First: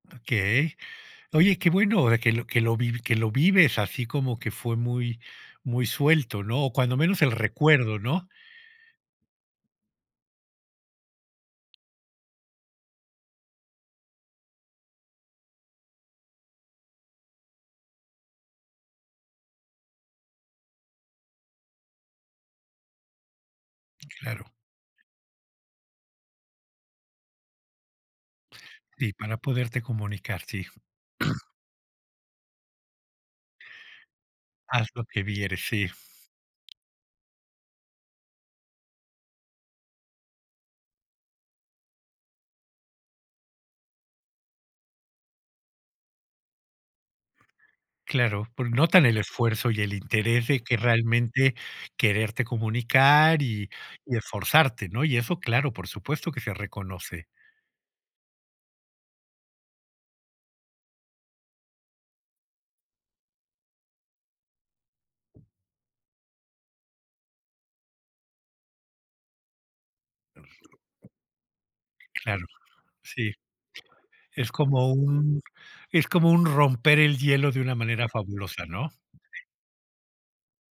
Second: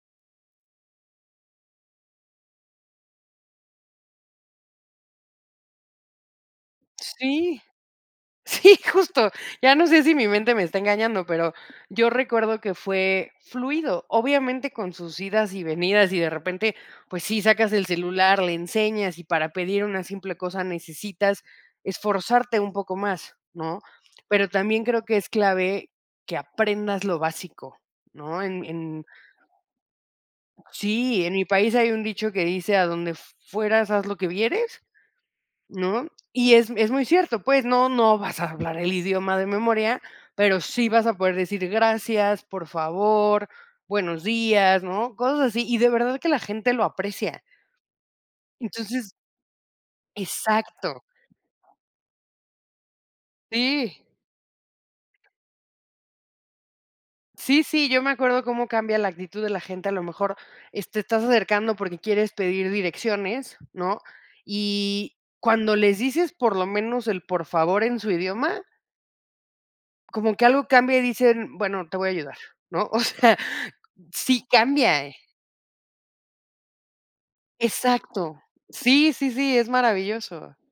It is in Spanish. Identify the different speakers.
Speaker 1: Okey. Oye, qué bueno, eh, que lo que lo vi que lo vives así. Como que fue muy muy suelto, ¿no? O cuando menos, el
Speaker 2: Sí.
Speaker 1: recuerdo, ¿no?
Speaker 2: Sí, justo. Ya no sé, si mi mente me está engañando, pero, yo recuerdo que fue fluido. Obviamente, con sus idas y venidas. Y de repente, pues sí, sacas el celular, le enseñas. Y para pedir una simple cosa, necesitas esforzarte un poco más, ¿no? Pero
Speaker 1: Claro.
Speaker 2: también, creo que es clave, que aprendas lo básico, ¿no? En en
Speaker 1: Sí, para poderte comunicar. Sí.
Speaker 2: Sí, en mi país, hay un dicho que dice: "A donde fueras, haz lo que vieres",
Speaker 1: Haz lo que vieres. Sí.
Speaker 2: ¿no? Y es es muy cierto, pues, no no vas a hablar el idioma de memoria, pero sí vas a poder decir: "Gracias, por favor, buenos días", ¿no?, cosas así. Y de verdad, que la gente lo aprecia.
Speaker 1: Claro, por Notan
Speaker 2: Entonces
Speaker 1: el esfuerzo, y el interés de que
Speaker 2: Exacto.
Speaker 1: realmente, quererte comunicar y
Speaker 2: Sí.
Speaker 1: y esforzarte, ¿no? Y eso claro, por supuesto, que se reconoce.
Speaker 2: Sí, sí. Yo me acuerdo, cómo cambia la actitud de la gente. A lo mejor, es te estás acercando, porque quieres pedir direcciones, ¿no? Y cuando les dices, por lo menos, el "por favor", en su idioma como que algo cambia, y dicen: "Bueno, te voy a ayudar",
Speaker 1: Claro,
Speaker 2: ¿no? O
Speaker 1: sí.
Speaker 2: sea, sí
Speaker 1: Es como
Speaker 2: cambia, eh
Speaker 1: un es como un romper el hielo, de una manera
Speaker 2: Exacto.
Speaker 1: fabulosa, ¿no?
Speaker 2: Sí, sí, sí, es maravilloso.